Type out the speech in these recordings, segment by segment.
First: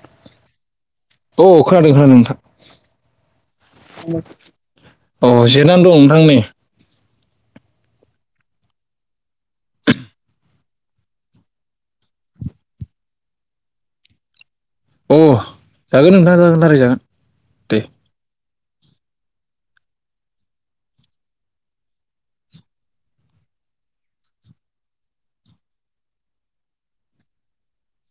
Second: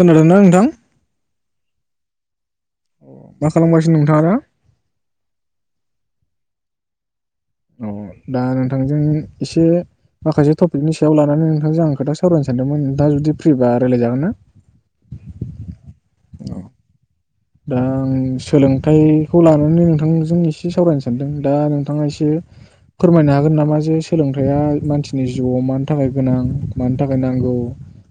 खोनादोंना नोंथां औ खोनादों खोनादों नोंथां मा खालामगासिनो नोंथाङा दा अ जेनानै दं नोंथां नै औ दा नोंथांजों एसे माखासे टपिकनि सायाव लानानै नोंथांजों आं खोथा सावरायनो सानदोंमोनों नोंथांआ जुदि फ्रिबा रायज्लायजागोन ना अ जागोन नोंथाङा जागोन रारै जागोन दं सोलोंथाइखौ लानानै नोंथांजों एसे सावरायनो सानदों। दा नोंथाङा एसे फोरमायनो हागोन नामा जे सोलोंथाइया मानसिनि जिउआव मानि थाखाय गोनां, मानि थाखाय नांगौ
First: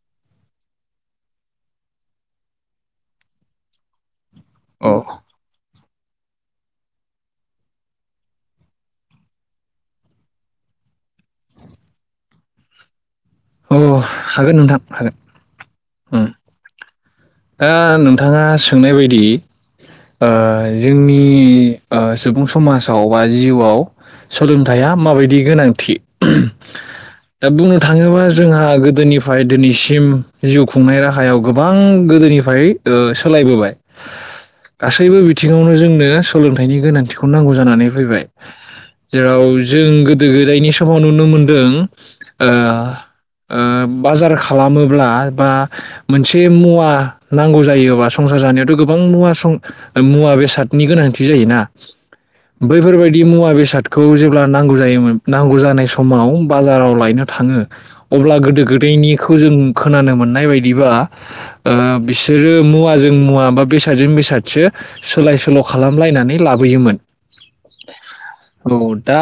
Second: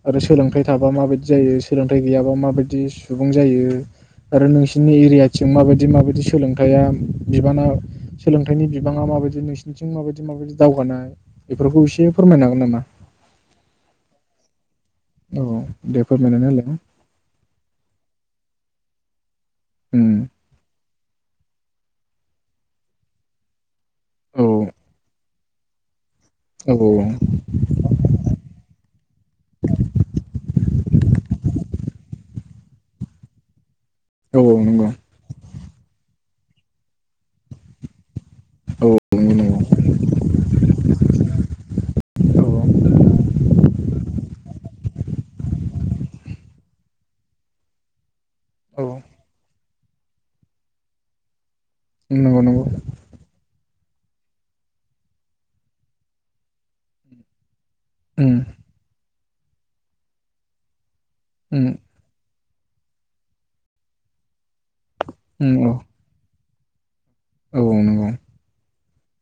आरो सोलोंथाइ थाबा माबायदि जायो सोलोंथाइ गैयाबा माबायदि सुबुं जायो? आरो अ नोंसिनि एरियाथिं माबायदि बिदि माबायदि सोलोंथाया, बिबाना सोलोंथाइनि बिबाङा माबायदि नोंसिनिथिं माबायदि माबायदि दावगानाय बेफोरखौ एसे फोरमायनो हागोन नामा? अ हागोन नोंथां। हागोन औ दे फोरमायनानै होलाय। ओ नोंथाङा सोंनाय बायदि। उम ओ जोंनि सुबुं समाजाव बा जिउआव। औ सोलोंथया माबायदि। गोनांथि। औ दा बुंनो थाङोबा जोंहा गोदोनिफ्राय दिनैसिम जिउ खुंनाय राहायाव गोबां। गोदोनिफ्राय सोलायबोबाय। औ नंगौ गासैबो बिथिङावनो जोंनो। सोलोंथाइनि गोनांथिखौ नांगौ जानानै फैबाय। औ नंगौ जेराव जों गोदो गोदायनि समाव नुनो मोनदों। ओ ओ बाजार खालामोब्ला बा मोनसे मुवा। नांगौ जायोबा। संसार जानायावथ औ गोबां मुवा। मुवा बेसादनि गोनांथि जायोना? नंगौ नंगौ बैफोरबायदि मुवा बेसाद खौ जेब्ला नांगौ जायोमोन नांगौ जानाय समाव बाजाराव लायनो थाङो। अब्ला उम गोदो गोदायनि। खौ जों खोनानो मोननाय बायदिबा। ओम। ओ बिसोरो मुवाजों मुवा बेसादजों बेसादसो। सोलाय सोल उम औ खालामलायनानै लाबो। बुयोमोन। औ नंगौ। दा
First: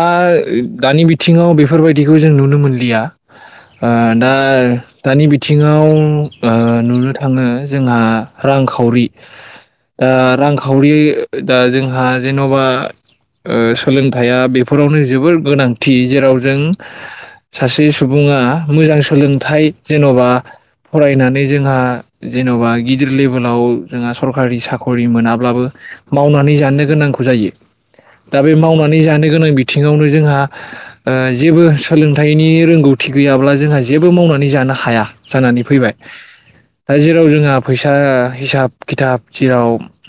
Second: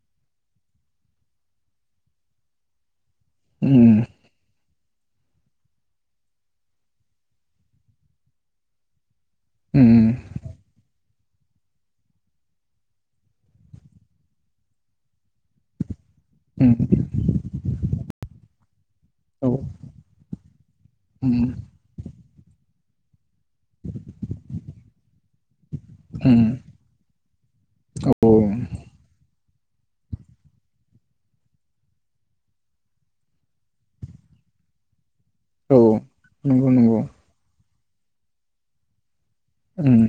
दानि बिथिङाव बेफोरबायदिखौ जों नुनो मोनलिया ओ उम दा दानि बिथिङाव ओ नुनो थाखाय। थाङो जोंहा रांखावरि दा उम ओ रांखावरि दा जोंहा जेनबा सोलोंथाइया बेफोरावनो जोबोर गोनांथि जेराव जों उम सासे सुबुङा मोजां औ सोलोंथाइ जेनबा उम फरायनानै जोंहा जेनबा गिदिर लेभेलाव जोंहा सरकारि साखरि मोनाब्लाबो उम मावनानै जानो गोनांखौ जायो औ दा बे मावनानै जानो गोनां बिथिङावनो जोंहा जेबो सोलोंथाइनि रोंगौथि गैयाब्ला जोंहा जेबो मावनानै जानो हाया जानानै औ फैबाय नंगौ दा नंगौ जेराव जोंहा फैसा हिसाब खिथाब। जेराव। उम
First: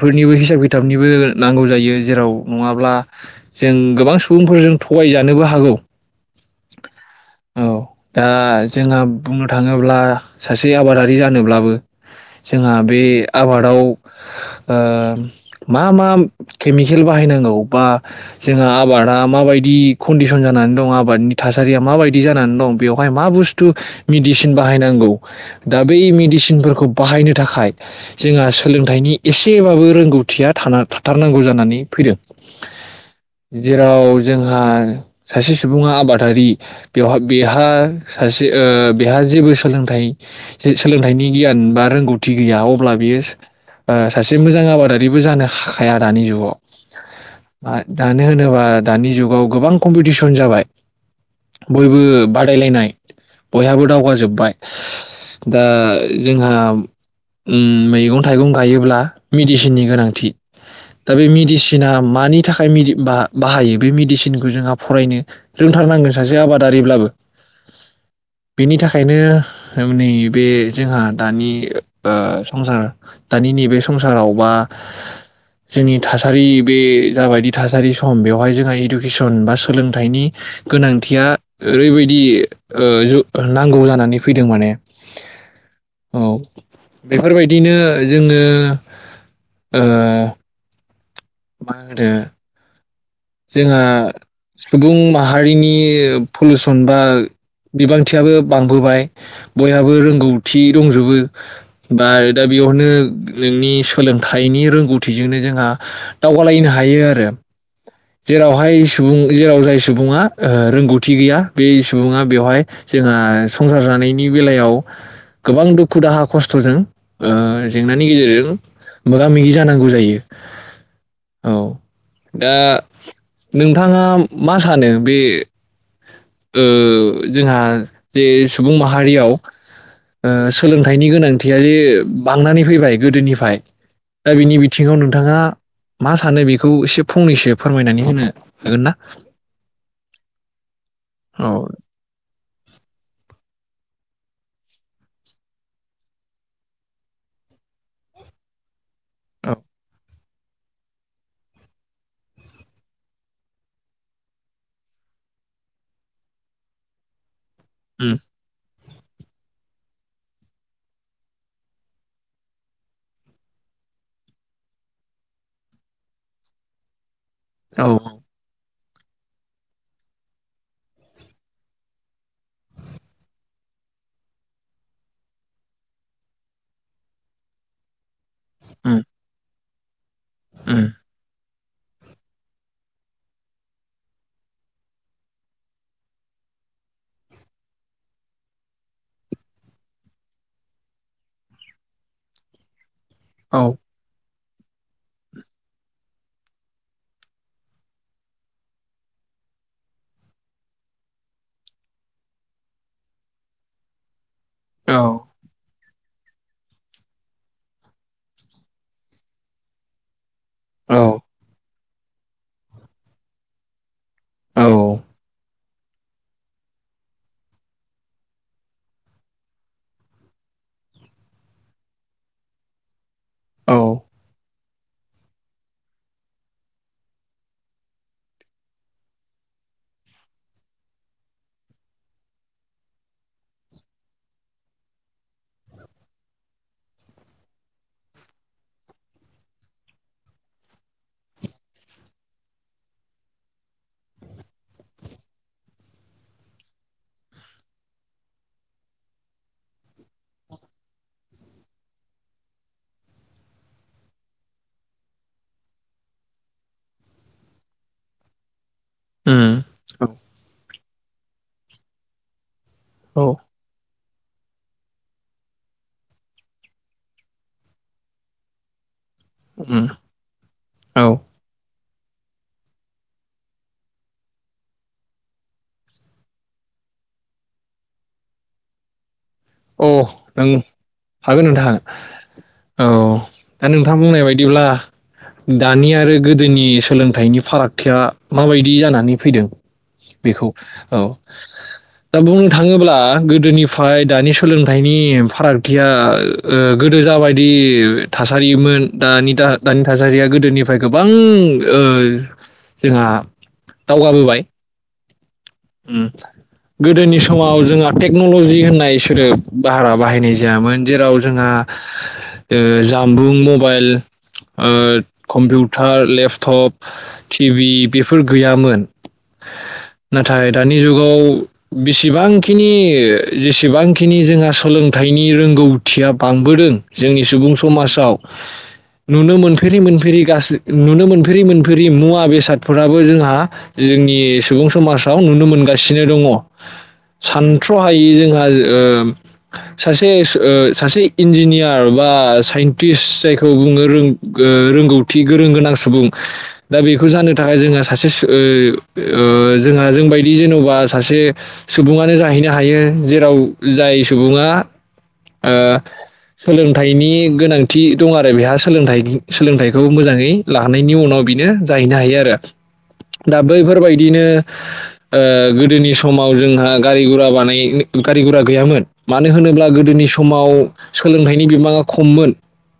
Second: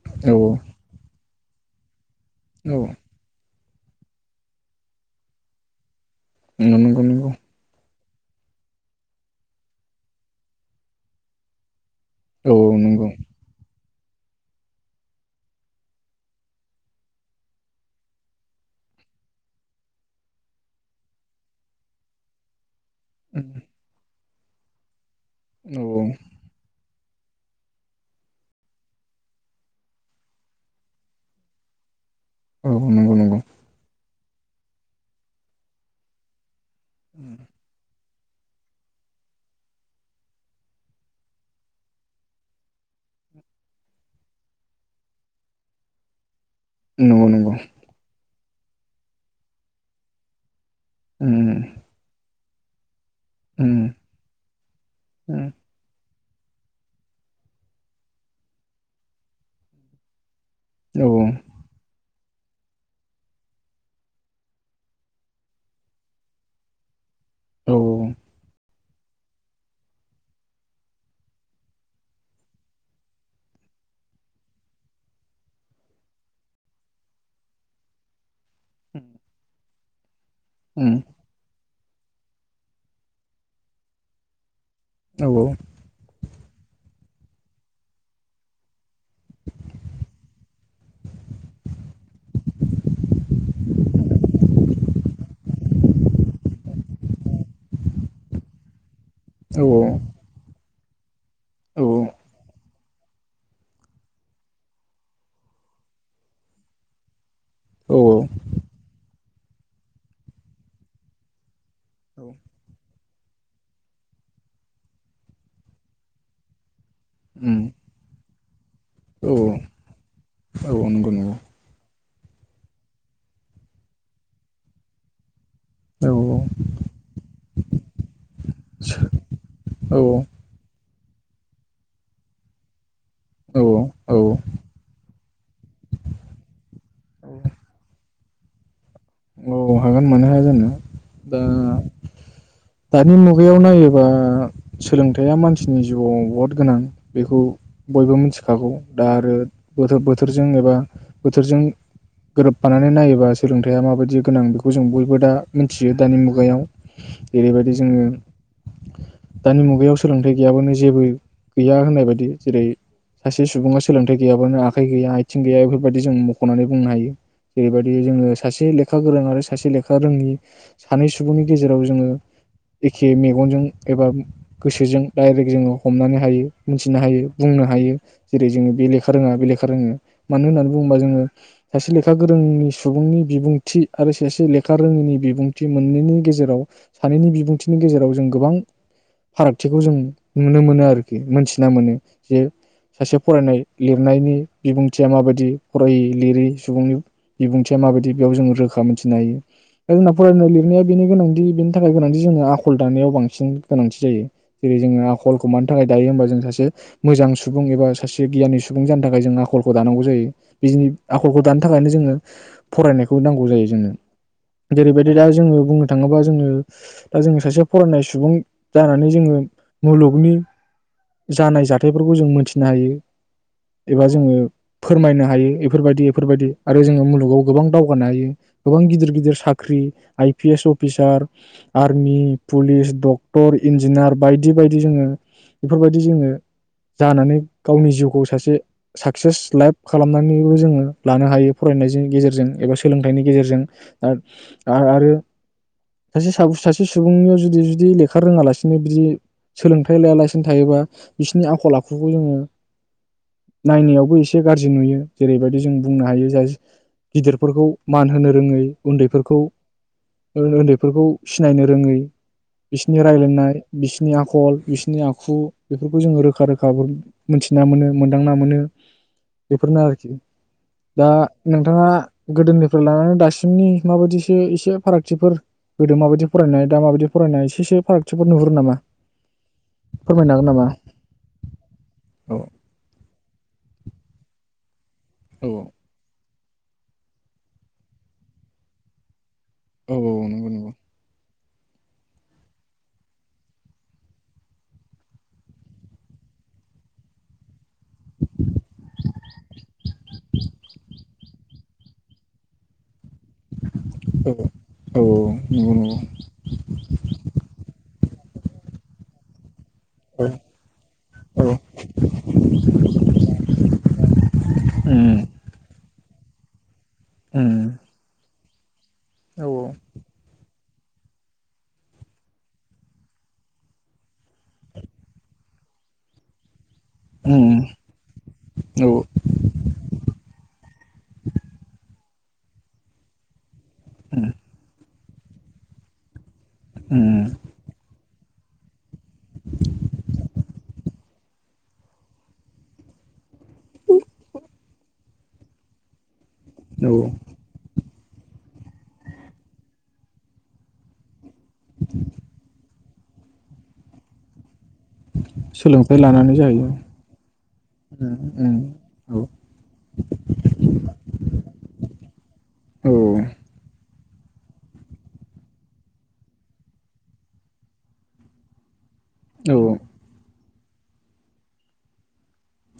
फोरनिबो औ हिसाब खिथाबनिबो नांगौ जायो जेराव नङाब्ला जों गोबां सुबुंफोरजों थगायजानोबो हागौ नंगौ नंगौ नंगौ औ दा जोंहा बुंनो थाङोब्ला सासे आबादारि। बे जानोब्लानबो औ जोंहा बे नंगौ आबादाव ओ मा मा केमिकेल बाहायनांगौ बा जोंहा आबादा माबादि कनदिसन जानानै दं आबादनि थासारिया माबादि जानानै दं। बेवहाय मा उम बुस्थु मेडिसिन बाहायनांगौ। दा औ बै औ मेडिसिनफोर खौ बाहायनो थाखाय जोंहा सोलोंथाइनि एसेबाबो रोंगौथिया था थाथारनांगौ जानानै फैदों। औ नंगौ नंगौ। जेराव जोंहा सासे सुबुङा आबादारि बेवहा बेहा सासे बेहा जेबो सोलोंथाइ जे सोलोंथाइनि गियान बा रोंगौथि गैया अब्ला बियो सासे मोजां आबादारिबो जानो हाखाया दानि जुगाव नंगौ नंगौ दानो होनोबा दानि जुगाव गोबां कम्पिटिसन जाबाय। उम बयबो बाय बादायलायनाय बयहाबो उम दावगाजोब्बाय उम दा जोंहा मैगं थाइगं गायोब्ला मेडिसिननि गोनांथि औ उम औ दा बे मेडिसिना मानि थाखाय बाहायो बे मेडिसिनखौ जोंहा फरायनो रोंथारनांगोन सासे आबादारिब्लाबो बेनि थाखायनो नैबे जोंहा दानि संसार दानि नैबे संसाराव बा जोंनि थासारि बे जाबायदि थासारि सम बेवहाय जोंहा इडुकेसन बा सोलोंथाइनि गोनांथिया ओरैबायदि ज नांगौ जानानै फैदों माने औ। बेफोरबायदिनो जोङो ओ मा होनदो जोंहा सुबुं माहारिनि पलुसन बा बयहाबो रोंगौ थि दंजोबो बा दा जेरावहाय सुबुं जेराव जाय सुबुङा ओ रोंगौथि गैया बे सुबुङा बेवहाय जोंहा संसार जानायनि बेलायाव गोबां दुखु दाहा खस्थजों ओ उम जेंनानि गेजेरजों मोगा औ मोगि जानांगौ जायो औ नंगौ औ दा नोंथाङा मा सानो बे नंगौ औ ओ जोंहा जे सुबुं माहारियाव औ औ ओ सोलों थायनि गोनांथियारि बांनानै फैबाय गोदोनिफ्राय औ औ दा बिनि बिथिङाव नोंथाङा मा सानो बेखौ एसे फंनैसो फोरमायनानै होनो हागोन ना? औ हागोन मानो हाया जानो औ। दा दानि मुगायाव नायोबा सोलोंथाइया मानसिनि जिउआव बहुद गोनां बेखौ बयबो मिथिखागौ दा आरो [unintelligible] थोरजों एबा बोथोरजों गोरोबफानानै नायोबा सोलोंथायाइया माबायदि गोनां बेखौ जों बयबो दा मिथियो दानि मुगायाव। जेरैबायदि जोङो उम दानि मुगायाव सोलोंथाइ गैयाबानो जेबो गैया होननाय बायदि जेरै सासे सुबुङा सोलोंथाइ गैयाबानो आखाइ गैया आथिं गैया बेफोरबायदि जों मुखनानै बुंनो हायो। औ जेरैबायदि जोङो सासे लेख लेखा गोरों आरो सासे लेखा रोङि सानै सुबुंनि गेजेराव जोङो एखे मेगनजों एबा गोसोजों दडाइरेक्ट जोङो हमनानै हायो मोनथिनो हायो बुंनो हायो। जेरै जोङो बे उम लेखा रोङा बे लेखा फोरोङो। मानो होननानै उम बुङोबा जोङो सासे लेखा गोरोंनि सुबुंनि बिबुंथि आरो सासे लेखा रोङिनि बिबुंथि मोननैनि गेजेराव सानैनि बिबुंथिनि गेजेराव जों गोबां फारागथिखौ जों नुनो मोनो आरोखि मोनथिना मोनो जे सासे फरायनाय औ लिरनायनि बिबुंथिया माबायदि फरायै लिरै सुबुंनि बिबुंथिया माबायदि बेयाव जों रोखा मोनथिनो हायो दा जोंना फरायनाय लिरनाया बेनि गोनांथि बे नि थाखाय गोनांथि जोङो आखल दानायाव बांसिन गोनांथि जायो। जेरै औ जोङा आखलखौ मान थाखाय दायो होमबा जों सासे मोजां सुबुं एबा सासे गियानि सुबुं जानो थाखाय जों आखलखौ दानांगौ जायो। बि जोंनि औ आखलखौ दानो थाखायनो जोंङो फरायनायखौ नांगौ जायो जोंनो। औ जेरैबायदि दा जोंङो बुंनो थांङोबा जोंङो दा जोंङो सासे फरायनाय सुबुं जानानै जोंङो मुलुगनि जानाय जाथायफोरखौ जों मोनथिनो हायो औ एबा जोंङो फोरमायनो हायो बेफोरबायदि-बेफोरबायदि आरो जोंङो मुलुगाव गोबां दावगानो हायो गोबां गिदिर-गिदिर साख्रि I P S officer army police doctor engineer बायदि-बायदि जोंङो बेफोरबायदि जोंङो जानानै गावनि जिउखौ सासे साक्सेस लाइफ खालामनानैबो जोंङो लानो हायो फरायनायनि गेजेरजों एबा सोलोंथाइनि गेजेरजों दा आरो सासे-सासे सुबुंनियाव जुदि-जुदि लेखा रोंङालासिनो बिदि सोलोंथाइ लायालासिनो थायोबा बिसोरनि आखल आखुखौ जोंङो नायनायावबो एसे गाज्रि नुयो जेरैबायदि जों बुंनो हायो जाय गिदिरफोरखौ मान होनो रोंङै। उन्दैफोरखौ उम उन्दै सिनायनो रोंङै बिसिनि औ रायलायनाय बि बिसोरनि आखल बिसोरनि आखु बेफोरखौ जोंङो रोखा-रोखा मोनथिना मोनो मोनदांना मोनो। बेफोरनो उम आरोखि औ दा नोंथांङा गोदोनिफ्राय लानानै दासिमनि माबायदिसो एसे फारागथिफोर गोदो माबायदि फरायनाय दा माबायदि फरायनाय एसे एसो फारागथिफोर नुहुरो नामा। अ फोरमायनो हागोन नों नामा? हागोन नोंथां औ औ दा नोंथांङा बुंनाय बाय बिदिब्ला औ दानि आरो गो दोनि सोलोंथाइनि फारागथिया मा बायदि जानानै फैदों। औ औ बेखौ नंगौ नंगौ औ दा बुंनो थांङोब्ला गोदोनिफ्राय दानि सम सोलोंथाइनि फारागथिया गोदो जाबायदि थासारिमोन दा दानि थासारिया गोदोनिफ्राय गोबां जोंहा दावगाबोबाय। औ औ नंगौ नंगौ औ उम अम गोदोनि समाव जोंहा टेक्नलजि होननाय सोदोब बारा औ बाहायनाय जायामोन जेराव जोंहा ओ जामबुं मबायल ओ कम्पिउ ओ लेफतप टिभि बेफोर गैयामोन। औ जाय दानि जुगाव बेसेबांखिनि जेसेबांखिनि जोंहा सोलोंथाइनि रोंगौ थिया बांबोदों जोंनि सुबुं समाजाव औ नुनो मोनफेरि-मोनफेरि गासै नुनो मोनफेरि-मोनफेरि मुवा मुवा बेसादफोराबो जोंहा जोंनि सुबुं समाज [unintelligible] नुनो मोनगासिनो दङ उम सानथ्रहायै जोंहा सासे सासे इन्जिनियार बा साइन्टिस्ट जायखौ बुङो रोंगौथि गोरों गोनां सुबुं दा औ बेखौ जानो थाखाय जोंहा सासे [unintelligible] जोंहा जोंबायदि जेनबा सासे सुबुङानो जाहैनो हायो जेराव जाय सुबुङा सोलोंथाइ लानानै जाहैयो सोलोंथाइनि गोनांथि दं उम आरो उम बेहा सोलोंथाइ औ सोलोंथाइखौ मोजाङै लानायनि उनाव बिनो जाहैनो हायो आरो औ दा बैफोरबायदि बिनो गोदोनि समाव जोंहा गारि गुरा बानाय गारि गुरा गैयामोन मानो औ होनोब्ला गोदोनि समाव सोलोंथाइनि बिबाङा खममोन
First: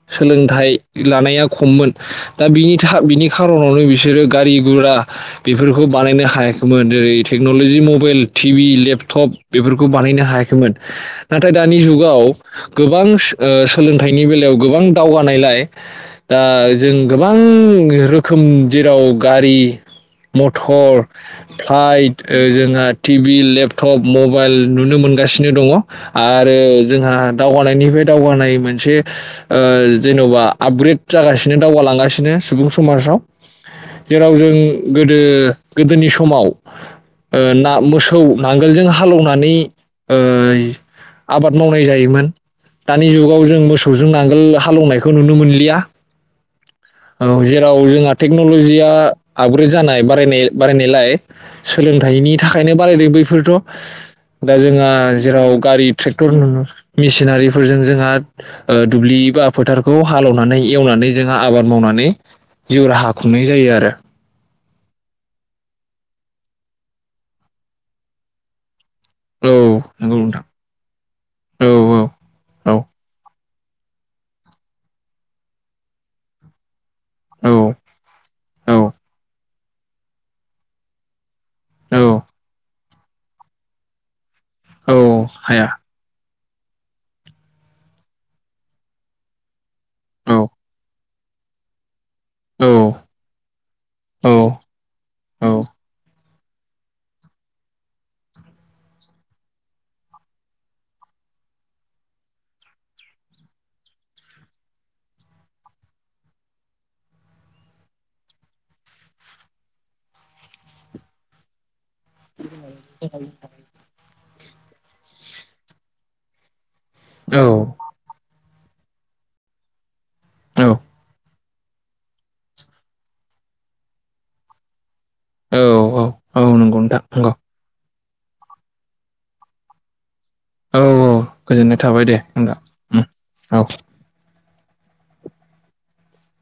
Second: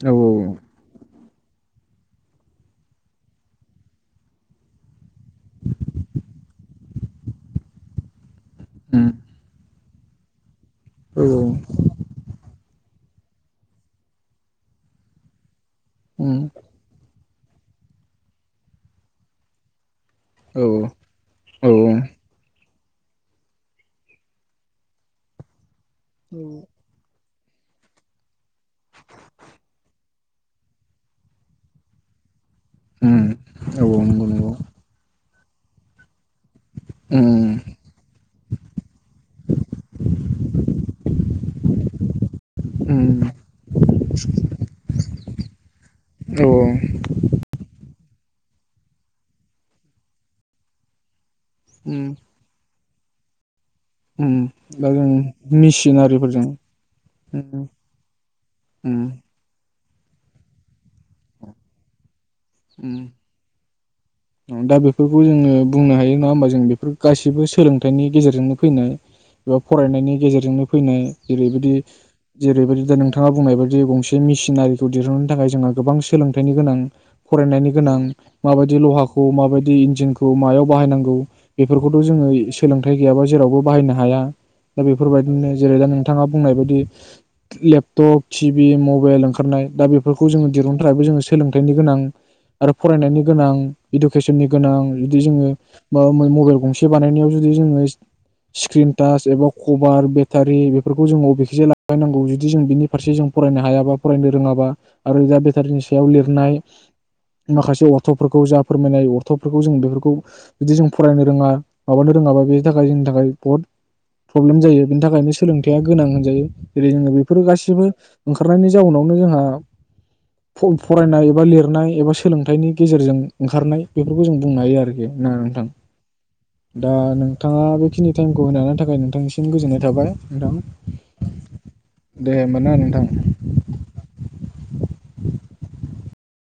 औ सोलोंथाइ लानायाव खममोन दा बिनि बिनि खारनावनो बिसोरो गारि गुरा बेफोरखौ बानायनो हायाखै खोमोन ओरै टेक्नलजि मबाइल टिभि उम औ उम लेपटप बेफोरखौ खौ बानायनो हायाखैमोन औ नाथाय दानि जुगाव गोबां सोलोंथाइनि बेलायाव गोबां दावगानायलाय दा जों गोबां रोखोम जेराव गारि औ मथर उम औ फाइट जोंहा टि भि लेपटप मबाइल नुनो मोनगासिनो दङ आरो जोंहा दावगानायनिफ्राय दावगानाय मोनसे जेनबा आपग्रेद जागासिनो दावगालांगासिनो सुबुं समाजाव नंगौ जेराव नंगौ जों गोदो गोदोनि सम माव उम ना मोसौ नांगोलजों हालौनानै ओ आबाद मावनाय जायोमोन। दानि उम जुगाव जों मोसौजों नांगोल हालौवनायखौ खौ नुनो मोनलिया औ। औ जेराव जोंहा टेक्नलजिया आपग्रेड जानाय बारायनाय बारायनायलाय उम सोलोंथाइनि थाखायनो बारायदों बैफोरथ। उम दा जोंहा जों जेराव गारि ट्रेक्टर न मेसिनारिफोरजों उम मेसिनारिफोरजों जोंहा ओ उम दुब्लि बा फोथार औ हालेवनानै एवनानै जोंहा आबाद। मावनानै। जिउ उम राहा खुंनाय जायो आरो। दा बेफोरखौ जोङो बुंनो हायो नङा होमबा जों बेफोर गाससिबो सोलोंथाइनि गेजेरजोंनो फैनाय। औ एबा फरायनायनि नंगौ नोंथां गेजेरजोंनो फैनाय औ जेरैबायदि जेरैबायदि दा नोंथाङा बुंनाय बा बे गंसे मेसिनारिखौ दिहुननो थाखाय जोंहा गोबां सोलोंथाइनि गोनां। औ फरायनायनि गोनां माबायदि औ औ लहाखौ माबा इन्जिनखौ मायाव बाहायनांगौ। बेफोरखौथ जोङो सोलों थै गैयाबा जेरावबो बाहायनो हाया। दा औ बेफोरबायदिनो हाया जेरै दा नोंथाङा बुंनाय बायदि लेपटप टिभि मबाइल ओंखारनाय। दा बेफोरखौ औ जों [unintelligible] सोलोंथाइनि गोनां। औ आरो फरायनायनि गोनां औ इडुकेसननि गोनां जुदि जोङो माबा मबाइल गंसे बानायनायाव जुदि जोङो स्क्रिन टाच एबा कभार बेटारि बेफोरखौ जों अबेखेसे लाबायनांगौ जुदि जों बिनि फारसे जों फरायनो हायाबा फरायनो रोङाबा आरो दा बेटारिनि सायाव लिरनाय। माखासे अर्थफोरखौ जा फोरमायनाय अर्थफोरखौ जों बेफोरखौ जुदि जों फरायनो रोङा। माबानो रोङाबा बेनि थाखाय जोंनि थाखाय बहुद प्रब्लेम जायो बेनि थाखायनो सोलोंथाइया गोनां होनजायो। जेरै जोङो बेफोरो औ गासिबो खारनायनि जाउनावनो जोंहा। फ-फरायनाय एबा लिर हनाय। एबा सोलोंथाइनि गेजेरजों ओंखारनाय बेफोरखौ जों बुंनो हायो आरोखि। ना नोंथां औ औ औ नंगौ दा नोंथां नंगौ नोंथाङा बेखिनि टाइमखौ होनो हानायनि थाखाय नोंथांनिसिम गोजोननाय थाबाय। नोंथां औ औ गोजोननाय थाबाय दे होमबा होनबा ना उम नोंथां औ।